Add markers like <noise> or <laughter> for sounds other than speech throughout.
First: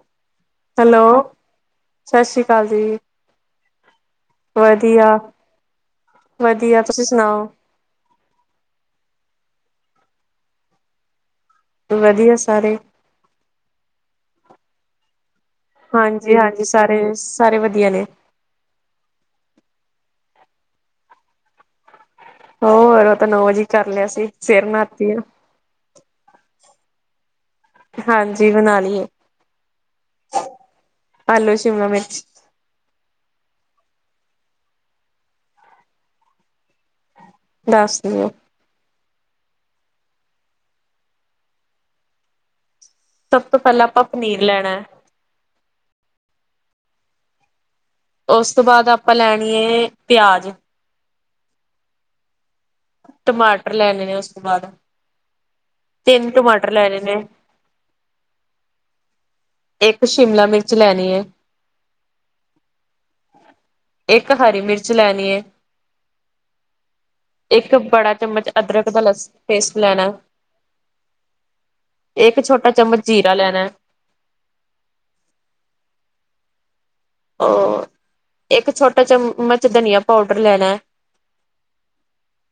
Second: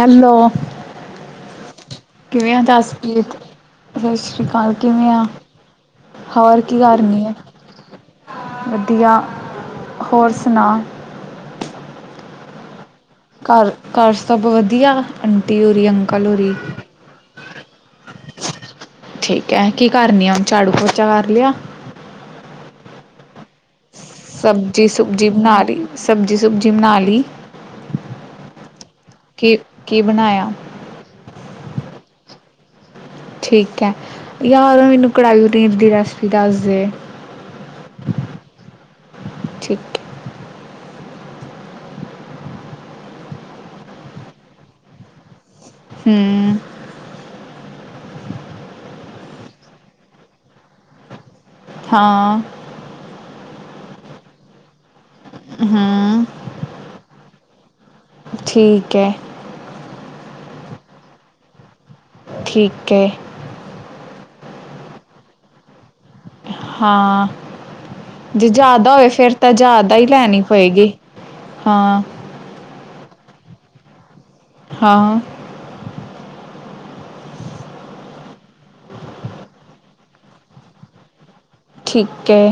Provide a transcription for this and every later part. Hello, hello ਸਤਿ ਸ੍ਰੀ ਕਿਵੇਂ ਆ ਅਕਾਲ ਜੀ ਦਾਸਪ੍ਰੀਤ, ਸਸ ਸ਼੍ਰੀ ਕਾਲ ਵਧੀਆ ਕਿਵੇਂ ਆ ਹੋਰ ਕੀ ਵਧੀਆ ਕਰ ਤੁਸੀਂ ਰੀ ਏਂ। ਸੁਣਾਓ ਵਧੀਆ, ਹੋਰ ਸੁਣਾ ਵਦੀਆ ਸਾਰੇ। ਘਰ-ਘਰ ਸਭ ਵਦੀਆ। ਅਂਟੀ ਹੋਰੀ ਅੰਕਲ ਹੋਰੀ ਹਾਂਜੀ-ਹਾਂਜੀ ਸਾਰੇ, ਸਾਰੇ ਵਦੀਆ ਨੇ। ਠੀਕ ਐ ਕੀ ਕਰਨੀ ਓ ਝਾੜੂ-ਪੋਚਾ ਕਰ ਲੇਆ। ਹੋਰ ਓਹ ਤਾਂ ਨੌ ਵਜੇ ਕਰ ਲਿਆ ਸੀ ਸਿਰ ਸਬਜ਼ੀ ਨਹਾਤੀ ਆ ਸੁਬਜੀ ਬਣਾ ਲਈ ਸਬਜ਼ੀ ਸੁਬਜੀ ਬਣਾ ਲਈ। ਹਾਂਜੀ ਬਣਾ ਲਈਏ, ਕੀ ਕੀ ਬਣਾਇਆ ਆਲੂ, ਸ਼ਿਮਲਾ ਮਿਰਚ ਠੀਕ ਐ, ਯਾਰ ਮੈਨੂੰ ਕੜਾਹੀ ਪਨੀਰ ਦੀ ਰੈਸਪੀ ਦੱਸ ਦੇ। ਦੱਸ ਦੀਆਂ। ਠੀਕ ਸਭ ਤੋਂ ਪੈਹਲਾਂ ਆਪਾਂ ਪਨੀਰ ਲੈਣੈ। ਹੂਂ। ਉਸ ਤੋਂ ਬਾਦ ਆਪਾਂ ਲੈਣੀ ਏ ਪਿਆਜ਼। ਹਾਂ। ਟਮਾਟਰ ਲੈਣੇ ਨੇ ਉਸ ਤੋਂ ਬਾਦ ਹਮ ਤਿੰਨ ਟਮਾਟਰ ਲੈਣੇ ਨੇ। ਠੀਕ ਹੈ। ਇੱਕ, ਸ਼ਿਮਲਾ ਮਿਰਚ ਲੈਣੀ ਹੈ। ਠੀਕ ਹੈ। ਇੱਕ, ਹਰੀ ਮਿਰਚ ਲੈਣੀ ਏ। ਹਾਂ। ਇੱਕ ਬੜਾ ਜੇ ਚਮਚ ਅਦਰਕ ਜ਼ਿਆਦਾ ਦਾ ਹੋਵੇ, ਲਸ ਫਿਰ ਤਾਂ ਪੇਸਟ ਜ਼ਿਆਦਾ ਹੀ ਲੈਣਾ ਲੈਣੀ ਪਏਗੀ, ਹਾਂ। ਇੱਕ ਛੋਟਾ ਚਮਚ ਜੀਰਾ ਲੈਣਾ। ਹਾਂ, ਹਾਂ। ਉਹ ਇੱਕ ਛੋਟਾ ਚਮਚ, ਧਨੀਆ ਪਾਊਡਰ ਲੈਣਾ ਹੈ। ਠੀਕ ਹੈ।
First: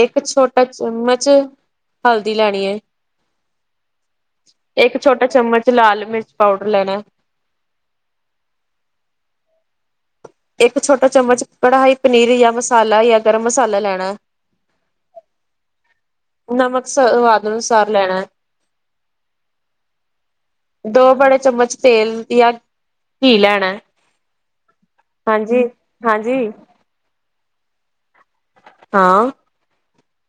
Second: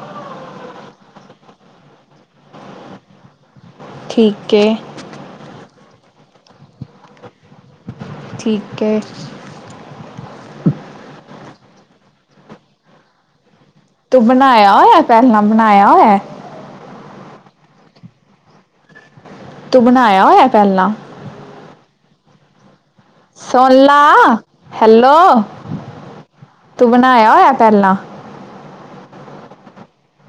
ਇੱਕ ਛੋਟਾ ਚਮਚ, ਹਲਦੀ ਲੈਣੀ ਹੈ। ਠੀਕ ਹੈ। ਇੱਕ ਛੋਟਾ ਚਮਚ, ਲਾਲ ਮਿਰਚ ਪਾਊਡਰ ਲੈਣਾ। ਠੀਕ ਹੈ। ਇੱਕ ਛੋਟਾ ਚਮਚ, ਕੜਾਹੀ ਪਨੀਰ ਜਾਂ ਮਸਾਲਾ, ਜਾਂ ਗਰਮ ਮਸਾਲਾ ਲੈਣਾ। ਹੈ, ਤੂੰ ਬਣਾਇਆ ਹੋਇਆ ਪਹਿਲਾਂ, ਬਣਾਇਆ ਹੋਇਆ? ਨਮਕ ਸਵਾਦ ਅਨੁਸਾਰ ਲੈਣਾ। ਤੂੰ ਬਣਾਇਆ ਹੋਇਆ ਪਹਿਲਾਂ ਦੋ ਬੜੇ ਚਮਚ ਤੇਲ ਜਾਂ ਘੀ ਲੈਣਾ, ਹੈ। ਸੋਣਲਾ, ਹੈਲੋ, ਹਾਂਜੀ ਹਾਂਜੀ ਤੂੰ ਬਣਾਇਆ ਹੋਇਆ ਪਹਿਲਾਂ? ਹਾਂ।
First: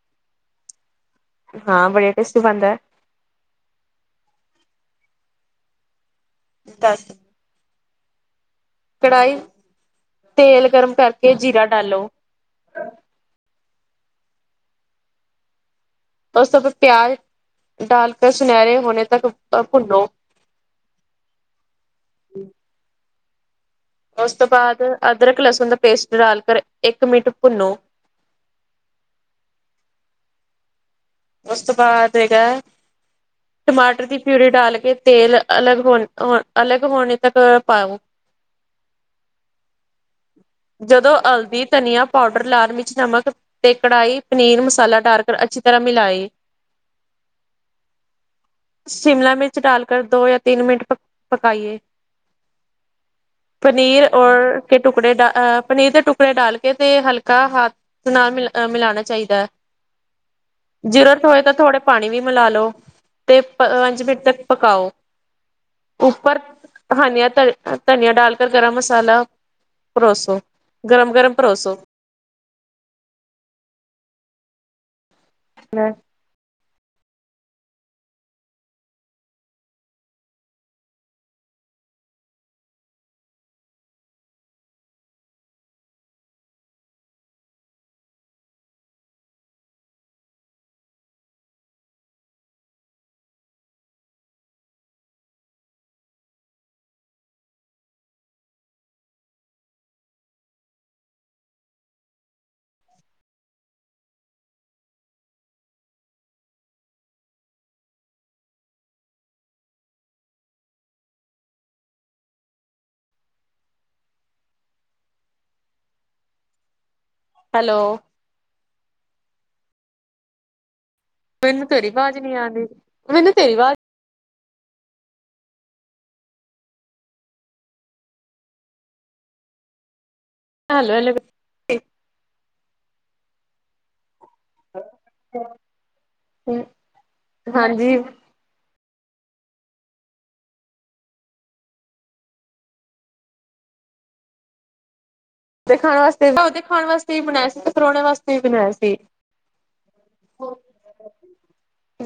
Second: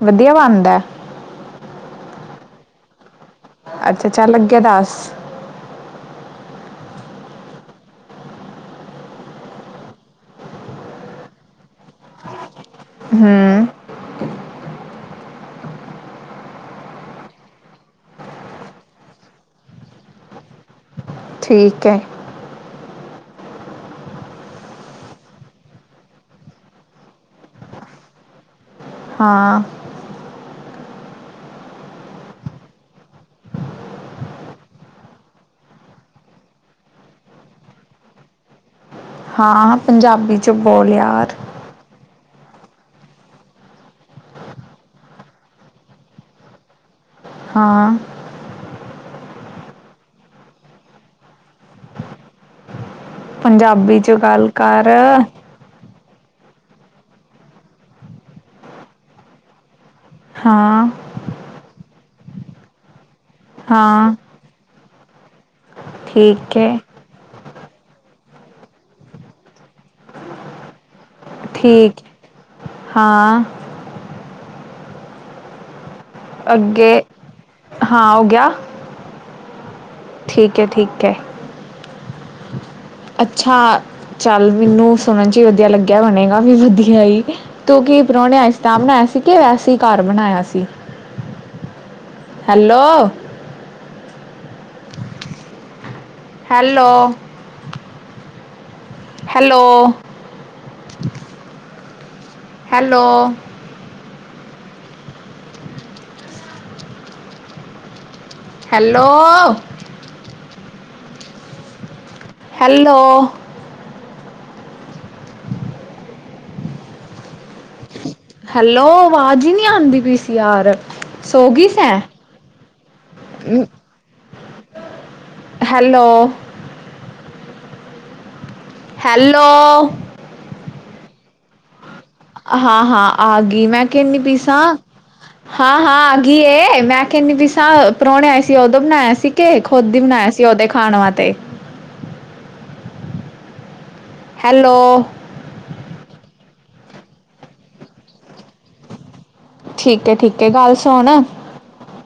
ਵਧੀਆ ਬਣਦਾ? ਹਾਂ, ਬੜੀ ਟੇਸਟੀ ਬਣਦਾ। ਅੱਛਾ, ਚੱਲ ਅੱਗੇ ਦਸ? ਦਸ? ਕੜਾਹੀ 'ਚ, ਤੇਲ ਗਰਮ ਕਰਕੇ ਜੀਰਾ ਡਾਲੋ ਹਮ। ਉਸ ਤੋਂ ਬਾਅਦ, ਪਿਆਜ਼ ਡਾਲ ਕਰ ਸੁਨਹਿਰੇ ਹੋਣੇ ਤੱਕ ਭੁੰਨੋ ਠੀਕ ਹੈ। ਉਸ ਤੋਂ ਬਾਅਦ, ਅਦਰਕ-ਲਸਣ ਦਾ ਪੇਸਟ ਡਾਲ ਕਰ ਇੱਕ ਮਿੰਟ ਭੁੰਨੋ। ਹਾਂ। ਉਸ ਤੋਂ ਬਾਅਦ ਹੈਗਾ ਟਮਾਟਰ ਦੀ ਪਿਊਰੀ ਡਾਲ ਕੇ ਤੇਲ ਅਲੱਗ ਹੋ, ਅਲੱਗ ਹੋਣੇ ਤੱਕ ਪਾਓ। ਹਾਂ, ਪੰਜਾਬੀ 'ਚੋਂ ਬੋਲ ਯਾਰ। ਦੀ ਧਨੀਆ ਪਾਊਡਰ ਲਾਲ ਮਿਰਚ, ਨਮਕ ਤੇ ਕੜਾਹੀ ਪਨੀਰ ਮਸਾਲਾ ਡਾਰ ਕਰ, ਅੱਛੀ ਤਰ੍ਹਾਂ ਮਿਲਾਏ। ਹਾਂ। ਸ਼ਿਮਲਾ ਮਿਰਚ ਡਾਲ ਕਰ, ਦੋ ਜਾਂ ਤਿੰਨ ਮਿੰਟ ਪਕਾਈਏ ਪੰਜਾਬੀ ਪਨੀਰ 'ਚ ਗੱਲ ਔਰ ਕੇ ਕਰ ਟੁਕੜੇ ਡਾਲ ਅ ਪਨੀਰ ਦੇ ਟੁਕੜੇ ਡਾਲ ਕੇ ਤੇ, ਹਲਕਾ ਹੱਥ ਨਾ ਮਿਲ ਮਿਲਾਣਾ ਚਾਹੀਦਾ ਹੈ। ਹਾਂ ਜ਼ਰੂਰਤ ਹੋਏ, ਤਾਂ ਥੋੜੇ ਪਾਣੀ ਵੀ ਮਿਲਾ ਲੋ। ਤੇ ਪੰਜ ਹਾਂ ਮਿੰਟ ਤੱਕ ਪਕਾਓ। ਉੱਪਰ ਠੀਕ ਹੈ ਹਰਿਆ ਧਨੀਆ ਡਾਲ ਕਰ ਗਰਮ ਮਸਾਲਾ, ਪਰੋਸੋ ਗਰਮ- ਗਰਮ ਪਰੋਸੋ। ਹਾਂ। ਹਮ। ਅੱਗੇ, ਹਾਂ ਹੋ ਗਿਆ, ਠੀਕ ਹੈ ਠੀਕ ਹੈ। ਅੱਛਾ ਚੱਲ ਮੈਨੂੰ ਸੁਣਨ ਚ ਹੀ ਵਧੀਆ ਲੱਗਿਆ, ਬਣੇਗਾ ਵੀ ਵਧੀਆ ਈ। ਤੂੰ ਕਿ ਪਰੌਣੇ ਆਏ ਸੀ ਤਾਂ ਬਣਾਇਆ ਸੀ, ਕਿ ਵੈਸੇ ਹੀ ਘਰ ਬਣਾਇਆ ਸੀ? Hello hello? Hello? Hello hello hello hello hello ਅਵਾਜ਼ ਹੀ ਨਹੀਂ ਆਉਂਦੀ ਪਈ ਸੀ ਯਾਰ। ਸੋ ਗਈ ਮੈਨੂੰ ਤੇਰੀ ਸੈਂ ਆਵਾਜ਼ ਨੀ ਆਂਦੀ, ਮੈਨੂੰ ਤੇਰੀ ਆਵਾਜ਼ ਹੈਲੋ ਹੈਲੋ ਹੈਲੋ ਹੈਲੋ ਹਾਂ ਹਾਂ ਆ ਗਈ ਮੈਂ ਕਹਨੀ ਪਈ ਸਾਂ, ਹੈਲੋ ਹਾਂ ਹਾਂ ਆਗੀ ਏ, ਮੈਂ ਕਹਨੀ ਪਈ ਸਾਂ ਹਾਂਜੀ ਪਰੌਣੇ ਆਏ ਸੀ ਉਦੋਂ ਬਣਾਇਆ ਸੀ, ਕਿ ਖੁਦ ਹੀ ਬਣਾਇਆ ਸੀ ਉਹਦੇ ਖਾਣ ਵਾਤੇ ਹੈਲੋ ਔਦੇ ਖਾਣ ਵਾਸਤੇ ਉਹਦੇ ਖਾਣ ਵਾਸਤੇ ਵੀ ਬਣਾਇਆ ਸੀ, ਤੇ ਪਰੋਣੇ ਵਾਸਤੇ ਵੀ ਬਣਾਏ ਸੀ ਠੀਕ ਹੈ ਠੀਕ ਹੈ ਗੱਲ ਸੁਣ,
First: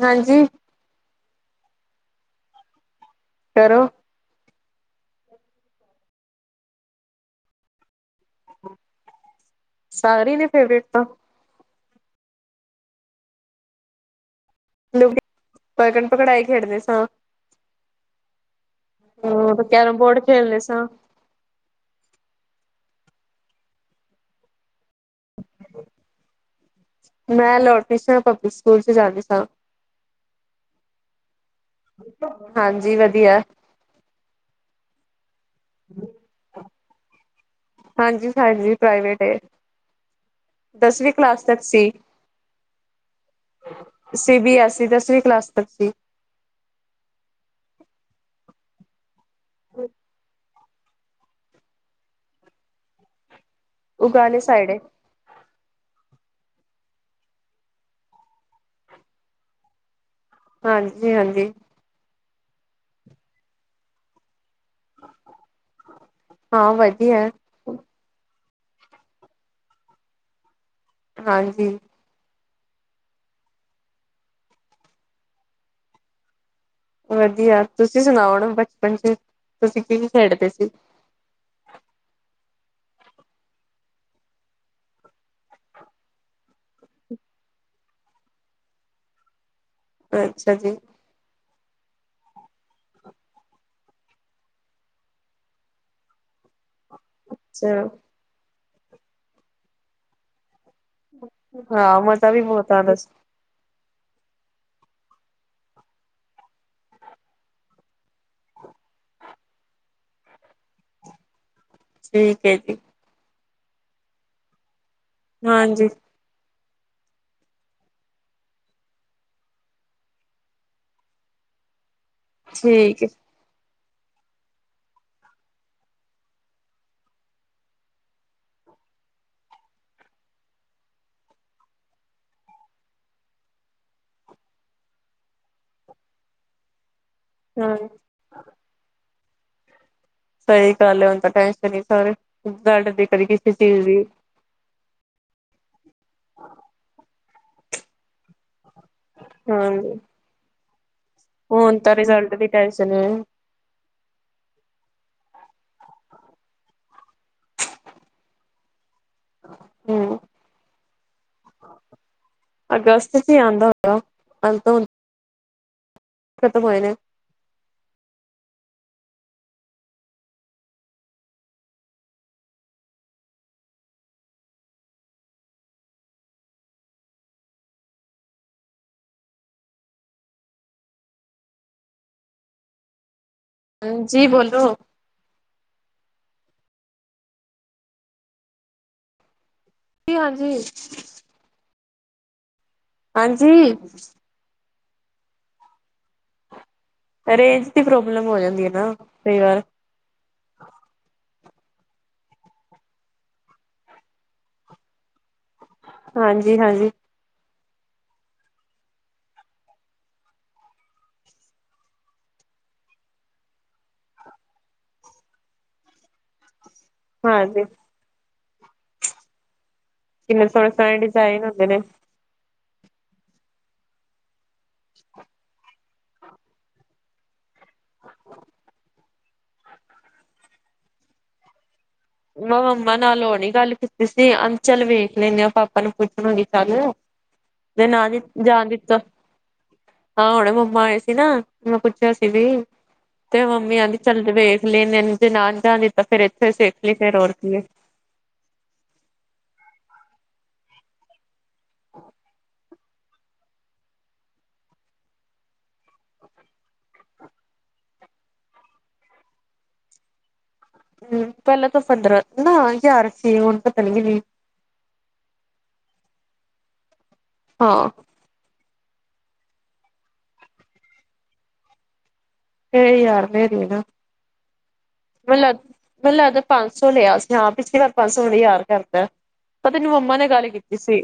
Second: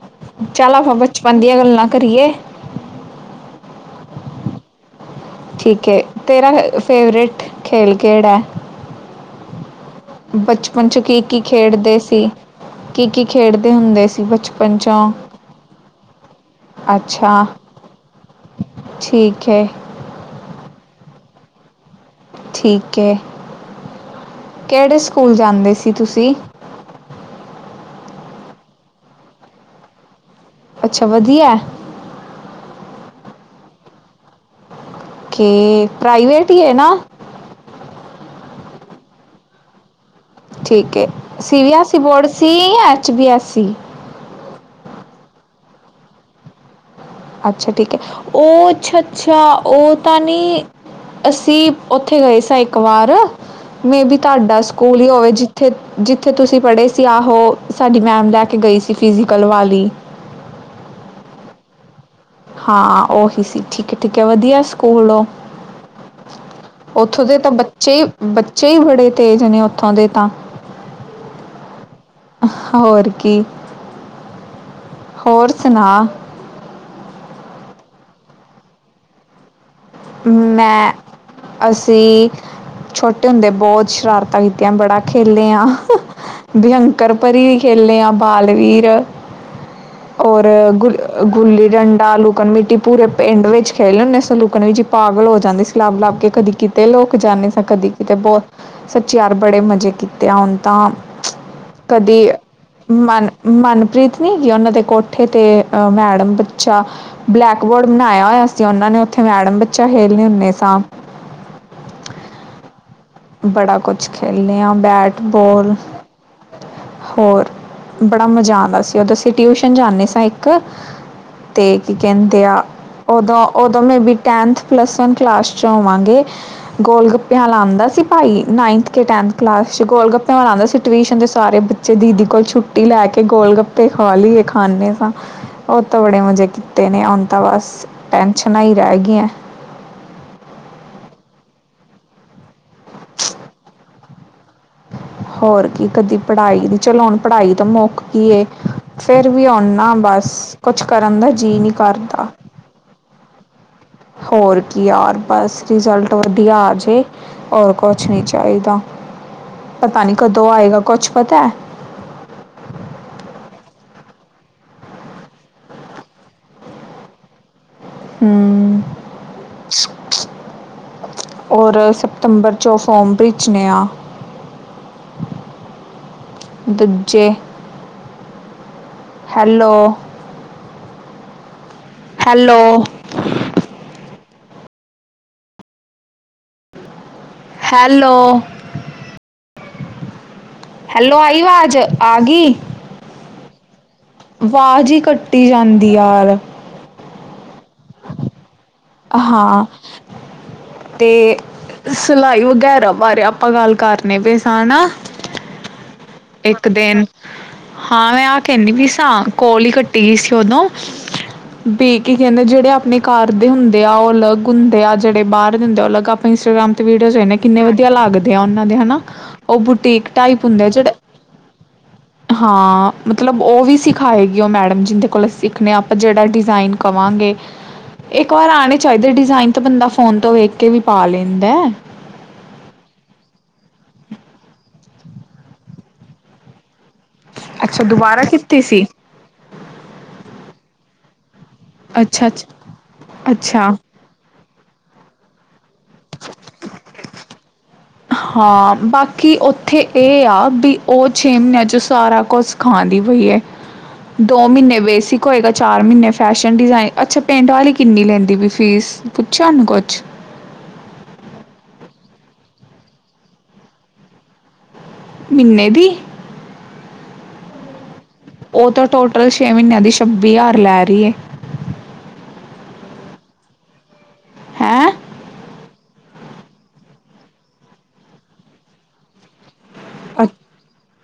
ਹਾਂਜੀ ਚੱਲ ਬ ਕੁਛ ਮਨ ਦੀਆਂ ਗੱਲਾਂ ਕਰਿਏ ਕਰੋ ਠੀਕ ਹੈ ਤੇਰਾ ਫੇਵਰੇਟ ਖੇਲ ਕਿਹੜਾ ਹੈ ਸਾਰੀ ਨੇ ਫੇਵਰੇਟ ਬਚਪਨ ਚ ਤਾਂ ਕੀ ਕੀ ਖੇਡਦੇ ਸੀ, ਕੀ ਕੀ ਖੇਡਦੇ ਹੁੰਦੇ ਸੀ ਬਚਪਨ ਪੰਜਾਂ ਲੁੱ ਪਕੜ ਪਕੜਾਈ ਖੇਡਦੇ ਸਾਂ ਅੱਛਾ ਠੀਕ ਹੂ ਤੇ ਏ ਕੈਰਮ ਬੋਰਡ ਖੇਲਦੇ ਸਾਂ ਠੀਕ ਹੈ, ਕਿਹੜੇ ਸਕੂਲ ਜਾਂਦੇ ਸੀ ਤੁਸੀਂ ਮੈਂ ਲੌਰਡ ਕ੍ਰਿਸ਼ਨਾ ਪਬਲਿਕ ਸਕੂਲ 'ਚ ਜਾਂਦੀ ਸਾਂ! ਅੱਛਾ ਵਧੀਆ ਹਾਂਜੀ ਵਧੀਆ ਠੀਕ, ਪ੍ਰਾਈਵੇਟ ਹੀ ਹੈ ਨਾ ਹਾਂਜੀ ਹਾਂਜੀ ਪ੍ਰਾਈਵੇਟ ਏ ਠੀਕ ਹੈ, ਦਸਵੀਂ ਕਲਾਸ ਸੀ ਤੱਕ ਬੀ ਐੱਸ ਈ ਬੋਰਡ ਸੀ, ਜਾਂ H B S C C B S E ਦਸਵੀਂ ਕਲਾਸ ਤੱਕ ਸੀ ਅੱਛਾ ਠੀਕ ਹੈ, ਉਹ ਅੱਛਾ ਅੱਛਾ ਉਹ ਤਾਂ ਨਹੀਂ ਅਸੀਂ ਉੱਥੇ ਗਏ ਸਾਂ ਇੱਕ ਵਾਰ, ਮੇਬੀ ਉਗਾਲੇ ਤੁਹਾਡਾ ਸਾਈਡ ਏ ਸਕੂਲ ਹੀ ਹੋਵੇ ਜ ਉਥੇ ਜਿੱਥੇ ਤੁਸੀਂ ਪੜ੍ਹੇ ਸੀ ਆਹੋ, ਸਾਡੀ ਮੈਡਮ ਲੈ ਕੇ ਗਈ ਸੀ ਫਿਜ਼ੀਕਲ ਵਾਲੀ ਹਾਂਜੀ ਹਾਂਜੀ ਹਾਂ ਉਹੀ ਸੀ, ਠੀਕ ਹੈ ਠੀਕ ਹੈ ਵਧੀਆ ਸਕੂਲੋਂ, ਹਾਂ ਉੱਥੋਂ ਵਧੀਆ ਦੇ ਤਾਂ ਬਚੇ ਬੱਚੇ ਬੱਚੇ ਹੀ ਬੜੇ ਤੇਜ਼ ਨੇ ਉੱਥੋਂ ਦੇ ਤਾਂ ਹਾਂਜੀ ਹੋਰ ਕੀ ਹੋਰ ਸੁਣਾ ਵਧੀਆ ਤੁਸੀਂ ਸੁਣਾਓ ਹੁਨ ਬਚਪਨ ਚ ਤੁਸੀਂ ਕੀ ਖੇਡਦੇ ਸੀ ਮੈਂ ਅਸੀਂ ਛੋਟੇ ਹੁੰਦੇ ਬਹੁਤ ਸ਼ਰਾਰਤਾਂ ਕੀਤੀਆਂ ਬੜਾ ਖੇਲੇ ਆ ਭਯੰਕਰ ਪਰੀ ਵੀ ਖੇਲੇ ਆ ਬਾਲਵੀਰ ਔਰ ਅੱਛਾ ਜੀ ਗੁਲ ਗੁੱਲੀ ਡੰਡਾ ਲੁਕਣ ਮੀਟੀ ਪੂਰੇ ਪਿੰਡ ਵਿੱਚ ਖੇ ਲੇ ਹਦੇ ਅਂਸ ਲੂਕਣ ਵਿੱਚ ਪਾਗਲ ਹੋ ਜਾਂਦੇ ਸੀ ਲਭ ਲਭ ਕੇ ਕਦੀ ਕਿਤੇ ਲੋਕ ਜਾਂਦੇ ਸਾਂ ਚਲੋ ਕਦੀ ਕਿਤੇ ਬਹੁਤ ਸੱਚੀ ਯਾਰ ਬੜੇ ਮਜ਼ੇ ਕੀਤੇ ਆ ਹੁਣ ਤਾਂ ਹਾਂ ਕਦੀ ਮਜ਼ਾ ਵੀ ਬਹੁਤ ਆਂਦਾ ਸੀ ਮਨ ਮਨਪ੍ਰੀਤ ਨਹੀਂ ਹੈਗੀ ਉਹਨਾਂ ਦੇ ਕੋਠੇ ਤੇ ਮੈਡਮ ਬੱਚਾ ਬਲੈਕ ਬੋਰਡ ਬਣਾਇਆ ਹੋਇਆ ਸੀ ਉਹਨਾਂ ਨੇ ਉੱਥੇ ਮੈਡਮ ਬੱਚਾ ਖੇਲਣੇ ਹੁੰਦੇ ਸਾਂ ਠੀਕ ਏ ਜੀ ਬੜਾ ਕੁਛ ਖੇਲੇ ਆ ਬੈਟਬੋਲ ਹਾਂਜੀ ਹੋਰ ਬੜਾ ਮਜ਼ਾ ਆਉਂਦਾ ਸੀ ਉਦੋਂ ਅਸੀਂ ਟਿਊਸ਼ਨ ਜਾਂਦੇ ਸਾਂ ਇੱਕ ਤੇ ਕੀ ਕਹਿੰਦੇ ਆ ਠੀਕ ਏ। ਉਦੋਂ ਉਦੋਂ maybe tenth plus one class ਚ ਹੋਵਾਂਗੇ ਗੋਲ ਗੱਪਿਆਂ ਵਾਲਾ ਲਾਉਂਦਾ ਸੀ ਭਾਈ ਨਾਈਨਥ ਕੇ ਟੈਨਥ ਕਲਾਸ ਚ ਗੋਲ ਗੱਪਿਆਂ ਵਾਲਾ ਆਉਂਦਾ ਸੀ ਟਿਊਸ਼ਨ ਤੇ ਸਾਰੇ ਬੱਚੇ ਦੀਦੀ ਕੋਲ ਛੁੱਟੀ ਲੈ ਕੇ ਗੋਲ ਗੱਪੇ ਖਾ ਲਈਏ ਖਾਂਨੇ ਤਾਂ ਉਹ ਤਾਂ ਬੜੇ ਮਜੇ ਕੀਤੇ ਨੇ ਹੁਣ ਤਾਂ ਬਸ ਹਾਂ ਟੈਨਸ਼ਨਾਂ ਈ ਰਹਿ ਗਈਆਂ। ਸਹੀ ਗੱਲ ਹੈ ਹੁਣ ਤਾਂ ਟੈਨਸ਼ਨ ਈ ਬੜੀ ਕਦੀ ਰਿਜਲਟ ਦੀ ਕਦੀ ਕਿਸੇ ਚੀਜ਼ ਦੀ ਹੋਰ ਕੀ ਕਦੀ ਪੜ੍ਹਾਈ ਦੀ ਚਲੋ ਹੁਣ ਪੜ੍ਹਾਈ ਤਾਂ ਮੁੱਕ ਗਈ ਏ ਫੇਰ ਵੀ ਹੁਨ ਹਾਂਜੀ ਨਾ ਬਸ ਕੁਛ ਕਰਨ ਦਾ ਜੀਅ ਨਹੀਂ ਹੁਣ ਤਾਂ ਕਰਦਾ ਰਿਜ਼ਲਟ ਦੀ ਟੇਂਸ਼ਨ ਏ ਹੋਰ ਕੀ ਯਾਰ ਬਸ ਰਿਜ਼ਲਟ ਵਧੀਆ ਆ ਜੇ ਹੋਰ ਕੁਛ ਨਈ ਚਾਹੀਦਾ। ਪਤਾ ਨੀ ਹਮ ਕਦੋਂ ਆਏਗਾ ਕੁੱਛ ਪਤਾ ਹੈ? ਅਗਸਤ ਚ ਹੀ ਆਉਂਦਾ ਹੁੰਦਾ ਹੁਣ ਤਾਂ ਖਤਮ ਹੋਏ ਨੇ ਹੂੰ ਔਰ ਸਤੰਬਰ ਚੋਂ ਫੋਮ ਭੇਜਣੇ ਆ ਦੂਜੇ ਹੈਲੋ ਹੈਲੋ ਹਾਂਜੀ ਬੋਲੋ ਹੈਲੋ ਜੀ ਹਾਂਜੀ ਹੈਲੋ ਆਈ ਵਾਜ ਆ ਗਈ ਹਾਂਜੀ ਵਾਜ ਈ ਕੱਟੀ ਜਾਂਦੀ ਯਾਰ ਰੇਂਜ ਦੀ ਪ੍ਰੋਬਲਮ ਹੋ ਜਾਂਦੀ ਹੈ ਨਾ ਕਈ ਵਾਰ ਹਾਂ ਤੇ ਸਿਲਾਈ ਵਗੈਰਾ ਬਾਰੇ ਆਪਾਂ ਗੱਲ ਕਰਨੇ ਪਏ ਸਾਂ ਨਾ ਹਾਂਜੀ ਇੱਕ ਹਾਂਜੀ ਦਿਨ ਹਾਂ ਮੈਂ ਆਹ ਕਹਿੰਦੀ ਪਈ ਸਾ ਕੋਲ ਹੀ ਕੱਟੀ ਗਈ ਸੀ ਉਦੋਂ ਬੀ ਕੀ ਕਹਿੰਦੇ ਜਿਹੜੇ ਆਪਣੇ ਘਰ ਦੇ ਹੁੰਦੇ ਆ ਉਹ ਅਲਗ ਹੁੰਦੇ ਆ ਜਿਹੜੇ ਬਾਹਰ ਹੁੰਦੇ ਉਹ ਅਲਗ ਆਪਾਂ ਇੰਸਟਗ੍ਰਾਮ ਤੇ ਵੀਡੀਓਜ਼ ਵਿੰਹਦੇ ਕਿਨੇ ਹਾਂਜੀ ਵਧੀਆ ਲੱਗਦੇ ਦੇ ਉਹਨਾਂ ਦੇ ਹਨਾ ਉਹ ਬੁਟੀਕ ਟਾਈਪ ਕਿੰਨੇ ਹੁੰਦੇ ਆ ਸੋਹਣੇ ਜਿਹੜੇ ਸੋਹਣੇ ਡਿਜ਼ਾਇਨ ਹੁੰਦੇ ਨੇ ਹਾਂ ਮਤਲਬ ਉਹ ਵੀ ਸਿਖਾਏਗੀ ਉਹ ਮੈਡਮ ਜਿਦੇ ਕੋਲ ਸਿੱਖਣੇ ਆਪਾਂ ਜਿਹੜਾ ਡਿਜ਼ਾਇਨ ਕਵਾਂਗੇ ਇੱਕ ਵਾਰ, ਆਉਣੇ ਚਾਹੀਦੇ ਡਿਜ਼ਾਇਨ ਤੇ ਬੰਦਾ, ਫੋਨ ਤੋਂ ਵੇਖ ਕੇ ਵੀ ਪਾ ਲੈਂਦਾ। ਮੈਂ ਮੰਮਾ ਨਾਲ, ਹੋਨੇ ਗੱਲ ਕੀਤੀ ਸੀ। ਅਨਚੱਲ ਵੇਖ ਲੈਂਨਆ, ਪਾਪਾ ਨੂੰ ਪੁੱਛਣਈ ਚੱਲ। ਅੱਛਾ ਤੇ ਨਾ ਦੀ ਦੁਬਾਰਾ ਕੀਤੀ ਜਾ ਸੀ ਦਿੱਤਾ, ਹਾਂ ਹੁਣੇ ਮੰਮਾ ਆ ਸੀ ਨਾ। <unintelligible> ਮੈਂ ਪੁੱਛਿਆ ਅੱਛਾ ਸੀ ਅੱਛ ਵੀ, ਤੇ ਅੱਛਾ ਮੰਮੀ ਆਦੀ ਚੱਲ ਵੇਖ ਲਏ, ਨ ਜਾਣ ਦੀ ਤਾਂ ਫੇਰ ਇੱਥੇ ਸੇਖ ਲਈ, ਫਰ ਔ <unintelligible> ਰ ਕੀਏ। ਹਾਂ, ਬਾਕੀ ਉੱਥੇ ਇਹ ਆ ਵੀ, ਉਹ ਛੇ ਮਹੀਨਿਆਂ 'ਚ ਸਾਰਾ ਕੁਛ ਸਿਖਾਂਦੀ ਪਈ ਹੈ। ਦੋ ਮਹੀਨੇ ਬੇਸਿਕ ਹੋਏਗਾ, ਚਾਰ ਮਹੀਨੇ ਫੈਸ਼ਨ ਡਿਜ਼ਾਇਨ। ਅੱਛਾ, ਪਿੰਡ ਵਾਲੀ ਕਿੰਨੀ ਲੈਂਦੀ ਵੀ ਫੀਸ? ਪੁੱਛਾਿਆ, ਉਨੂੰ ਕੁਛ? ਹਮ, ਪਹਿਲਾਂ ਤਾਂ ਪੰਦਰਾਂ ਨਾ ਹਜ਼ਾਰ ਸੀ, ਹੁਣ ਪਤਾ ਨੀ ਕਿੰਨ ਮਿੰਨੇ ਦੀ? ਹਾਂ। ਉਹ ਤਾਂ ਟੋਟਲ, ਛੇ ਮਹੀਨਿਆਂ ਦੀ ਛੱਬੀ ਹਜ਼ਾਰ ਲੈ ਰਹੀ। ਹਜਾਰ ਰੂਪਏ ਯਾਰ, ਰੁਪਏ ਦੇਣਾ। ਹੈਂ ਮੈਨੂੰ ਲੱਗਦਾ ਪੰਜ ਸੌ ਲਿਆ ਸੀ, ਹਾਂ ਪਿਛਲੀ ਵਾਰ ਪੰਜ ਸੌ, ਹੁਣ ਹਜਾਰ ਕਰਤਾ। ਪਤਾ ਨੀ, ਮੰਮਾ ਨੇ ਅੱ ਗੱਲ ਕੀਤੀ ਸੀ।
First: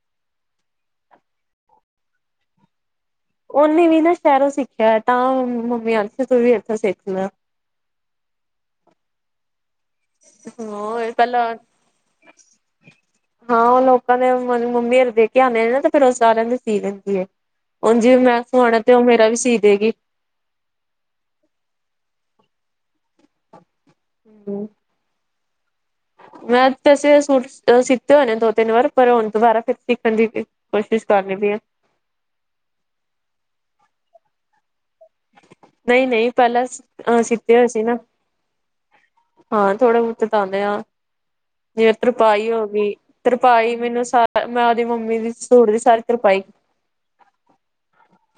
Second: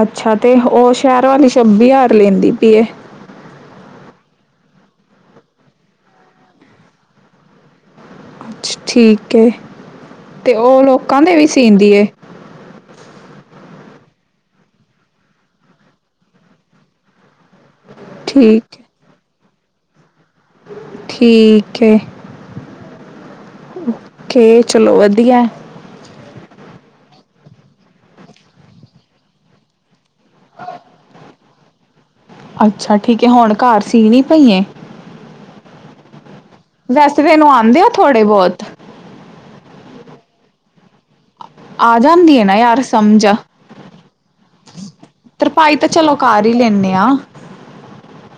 ਅੱਛਾ, ਤੇ ਉਹ ਸ਼ਹਿਰ ਵਾਲੀ ਛੱਬੀ ਹਜ਼ਾਰ ਲੈਂਦੀ ਪੀਏ। ਉਹਨੇ ਵੀ ਨਾ ਸ਼ਹਿਰੋਂ ਸਿੱਖਿਆ, ਤਾਂ ਮੰਮੀ ਅਥੇ ਤੂੰ ਵੀ ਇੱਥੋਂ ਸਿੱਖ ਲੈ। ਅੱਛਾ ਠੀਕ ਏ, ਤੇ ਉਹ ਹਾਂ ਲੋਕਾਂ ਦੇ ਵੀ ਪਹਿਲਾਂ ਸੀਂਦੀ ਏ? ਹਾਂ ਉਹ ਲੋਕਾਂ ਦੇ, ਮਤਲ ਮੰਮੀ ਹਰ ਦੇ ਕੇ ਆਉਂਦੇ ਨੇ ਨਾ, ਤੇ ਫੇਿਰ ਉਹ ਸਾਰਿਆਂ ਦੀ ਸੀ ਲਿੰਦੀ ਹੈ। ਹੁਣ ਜੇ ਮੈਂ ਸਵਾਣਾ, ਠੀਕ ਤੇ ਉਹ ਮੇਰਾ ਵੀ ਸੀ ਦੇਗੀ। ਠੀਕ ਹੈ। ਕਿ, ਚਲੋ ਵਧੀਆ। ਮੈਂ ਤੇ ਸੂਟ ਸਿੱਤੇ ਹੋਣੇ ਦੋ ਤਿੰਨ ਵਾਰ, ਪਰ ਹੋਣ ਦੁਬਾਰਾ ਫਿਰ ਹਾਂਜੀ, ਕੋਸ਼ਿਸ਼ ਕਰਨੀ ਪਈ ਆ। ਅੱਛਾ ਠੀਕ ਐ, ਹੁਣ ਘਰ ਸੀ ਨੀ ਪਈਏ? ਨਹੀਂ ਨਹੀਂ, ਪਹਿਲਾਂ ਵੈਸੇ ਅਹ ਤੈਨੂੰ ਸੀਤੇ ਹੋਏ ਆਉਂਦੇ ਸੀ ਆ ਨਾ ਥੋੜ੍ਹੇ ਬਹੁਤ ਹਾਂ, ਥੋੜਾ ਬਹੁਤੇ ਤਾਂ ਆਉਂਦੇ ਆ, ਜਿਵੇ ਆ ਜਾਂਦੀ ਹੈ ਤਰਪਾਈ ਨਾ ਹੋ ਯਾਰ ਗਈ। ਸਮਝ ਤਰਪਾਈ ਮੈਨੂੰ ਸ, ਮੈਂ ਉਹਦੀ ਮੰਮੀ ਦੀ ਸੂਟ ਤਰਪਾਈ ਦੀ ਤਾਂ ਸਾਰੀ ਚਲੋ ਤਰਪ ਕਰ ਹੀ ਲੈਂਦੇ ਹਾਂ।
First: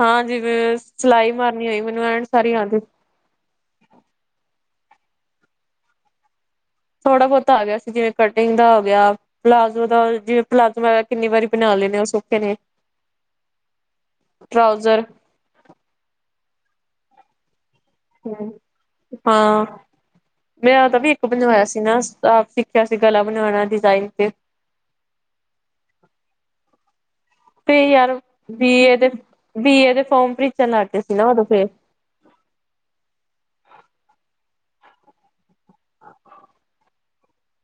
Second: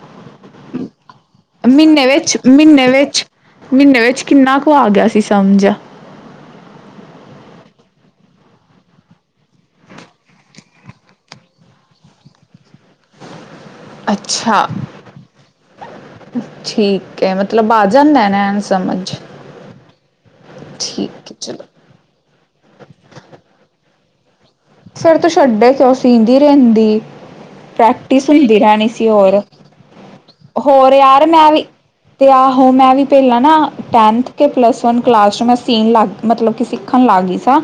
ਹਾਂ, ਜਿਵੇਂ ਸਿਲਾਈ ਮਾਰ ਮਹੀਨੇ ਵਿੱਚ, ਮਹੀਨੇ ਵਿੱਚ, ਮਹੀਨੇ ਵਿੱਚ ਕਿੰਨਾ ਕੁ ਆ ਗਿਆ ਸੀ ਸਮਝ? ਥੋੜ੍ਹਾ ਬਹੁਤਾ ਆ ਗਿਆ ਸੀ, ਜਿਵੇਂ ਕਟਿੰਗ ਦਾ ਹੋ ਗਿਆ। ਪਲਾਜ਼ੋ ਦਾ, ਜਿਵੇਂ ਪਲਾਜੋ਼ ਮੈ ਕਿੰਨੀ ਵਾਰੀ ਬਣਾ ਲੈ ਨੇ, ਉਹ ਸੌਖੇ ਨੇ। ਅੱਛਾ, ਟਰਾਊਜ਼ਰ ਠੀਕ। ਕੇ ਮਤਲਬ ਆ ਜਾਂਦੈ, ਹਮ ਐਂਵੇ ਸਮਝ? ਹਾਂ। ਮੈਂ ਤਾਂ ਵੀ ਇੱਕ ਠੀਕ ਹੈ ਚਲੋ ਬਣਵਾਇਆ ਸੀ ਨਾ, ਆਪ ਸਿੱਖਿਆ ਸੀ ਗਲਾ ਬਣਾਉਣਾ, ਡਿਜ਼ਾਇਨ ਤੇ। ਫਿਰ ਤੂੰ ਛੱਡੇ ਕਿਉਂ, ਸੀਂਦੀ ਰਹਿੰਦੀ। ਤੇ ਯਾਰ ਪ੍ਰੈਕਟਿਸ ਹੁੰਦੀ ਬੀ ਰਹਿਣੀ ਏ ਸੀ ਦੇ ਹੋਰ, ਬੀ ਏ ਦੇ ਫੋਰਮ ਭਰੀ ਚੱਲਣ ਲੱਗ ਹੋਰ ਗਏ ਸੀ ਯਾਰ ਨਾ ਉਦੋਂ ਮੈਂ ਵੀ ਫੇਰ ਤੇ ਆਹੋ ਮੈਂ ਵੀ ਪਹਿਲਾਂ ਨਾ, ਟੈਨਥ ਕੇ ਪਲੱਸ ਵਨ ਕਲਾਸ 'ਚ, ਮੈਂ ਸੀਨ ਲੱਗ ਮਤਲਬ ਕਿ ਸਿੱਖਣ ਲੱਗ ਗਈ ਸਾਂ।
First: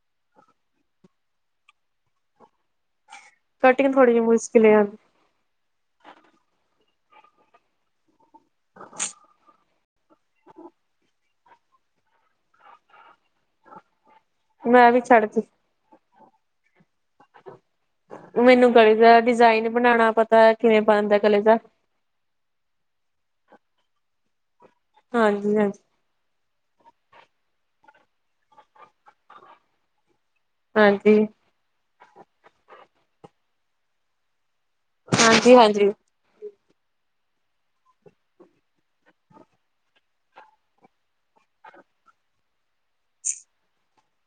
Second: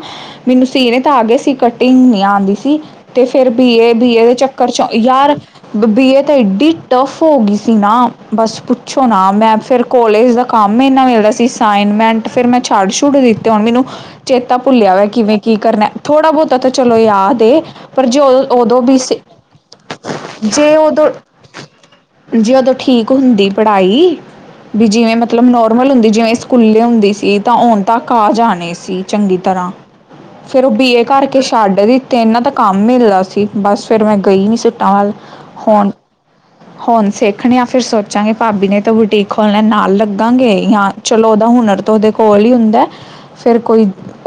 ਮੈਨੂੰ ਸੀਨੇ ਤਾਂ ਆ ਗਏ ਸੀ ਕ ਕਟਿੰਗ ਨੀ ਆਉਂਦੀ ਸੀ, ਤੇ ਫਿਰ ਬੀ ਕਟਿੰਗ ਥੋੜੀ ਏ-ਬੀ ਜਿਹੀ ਏ ਦੇ ਮੁਸ਼ਕਿਲ ਚੱਕਰ 'ਚ ਆ ਯਾਰ ਬ ਬੀ ਏ ਤਾਂ ਏਡੀ ਟਫ ਹੋ ਗਈ ਸੀ ਨਾ, ਬਸ ਪੁੱਛੋ ਨਾ, ਮੈਂ ਫਿਰ ਕੋਲੇਜ ਦਾ ਕੰਮ ਇੰਨਾ ਲੈਦਾ ਸੀ ਸਾਈਨਮੈਂਟ ਫਿਰ ਮੈਂ ਛੱਡ ਛੁਡ ਦਿੱਤੇ ਹੁਣ ਮੈਨੂੰ ਚੇਤਾ ਮੈਂ ਭੁੱਲਿਆ ਵੀ ਵੈਐ ਕਿਵੇਂ ਛੱਡਤੀ ਕੀ ਕਰਨਾ ਥੋੜ੍ਹਾ ਬਹੁਤਾ ਤਾਂ ਚਲੋ ਯਾਦ ਏ ਪਰ ਜੋ ਮੈਨੂੰ ਉਦੋਂ ਗਲੇ ਦੀ ਦਾ ਸੀ ਡਿਜ਼ਾਇਨ ਬਣਾਉਣਾ ਪਤਾ ਜੇ ਕਿਵੇਂ ਉਦੋਂ ਓ ਬਣਦਾ ਗਲੇ ਦਾ ਜੇ ਉਦੋਂ ਠੀਕ ਹੁੰਦੀ ਪੜ੍ਹਾਈ ਈ ਜਿਵੇਂ ਮਤਲਬ ਹਾਂਜੀ ਹਾਂਜੀ ਨੋਰਮਲ ਹੁੰਦੀ ਜਿਵੇਂ ਕੁੱਲੇ ਹੁੰਦੀ ਸੀ ਤਾਂ ਉਣ ਤਕ ਆ ਜਾਣੀ ਸੀ ਚੰਗੀ ਤਰ੍ਹਾਂ ਫੇਰ ਉਹ ਬੀ ਏ ਹਾਂਜੀ ਛਾਡੇ ਵੀ ਤੇਨ ਤੇ ਕੰਮ ਹੀਲਾ ਸੀ ਬਸ ਫੇਰ ਮੈਂ ਗਈ ਨਹੀ ਸੀ ਟਾਲ ਹਾਂਜੀ ਹੁਣ ਹੁਣ ਸਿੱਖਣੇ ਆ ਫਿਰ ਸੋਚਾਂਗੇ ਭਾਬੀ ਨੇ ਤੇ ਬੁਟੀਕ ਖੋਲਣਾ ਨਾਲ ਲੱਗਾਂਗੇ ਨਾਲ ਚਲੋ ਉਹਦਾ ਹੁਨਰ ਤਾਂ ਉਹਦੇ ਕੋਲ ਈ ਹੁੰਦਾ ਫੇਰ ਕੋਈ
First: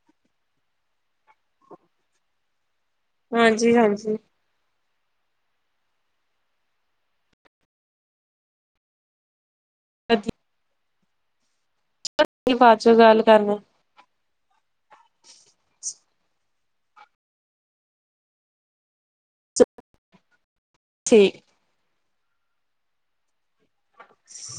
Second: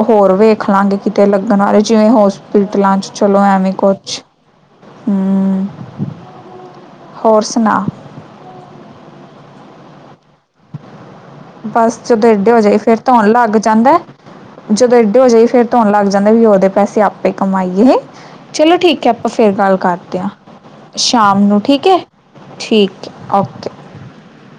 ਹੋਰ ਵੇਖ ਲਾਂਗੇ ਕਿਤੇ ਲੱਗੀ ਈ ਤੇ ਨਾਲੇ ਜਿਵੇਂ ਹੋਸਪਿਟਲਾਂ ਚ ਚਲੋ ਐਂਵੇ ਹਾਂਜੀ ਹਾਂਜੀ ਹਾਂਜੀ ਕੁਛ ਹੂ ਹੋਰ ਸਣਾ ਆ ਅੱਜ ਈ ਬਸ ਜਦੋਂ ਏਡੇ ਹੋ ਜਾਏ ਚੋਂ ਫੇਰ ਤੇ ਗੱਲ ਹੋਣ ਲੱਗ ਕਰਨਾ ਜਾਂਦਾ ਐ ਜਦੋਂ ਏਡੇ ਹੋ ਜਾਏ ਫੇਰ ਤੇ ਹੋਣ ਲੱਗ ਜਾਂਦਾ ਵੀ ਉਹਦੇ ਪੈਸੇ ਆਪੇ ਕਮਾਈਏ ਚਲੋ ਠੀਕ ਹੈ ਆਪਾਂ ਫੇਰ ਗੱਲ ਕਰਦੇ ਆ ਠੀਕ ਸ਼ਾਮ ਨੂੰ ਠੀਕ ਏ ਠੀਕ ਓਕੇ ਹ <inaudible>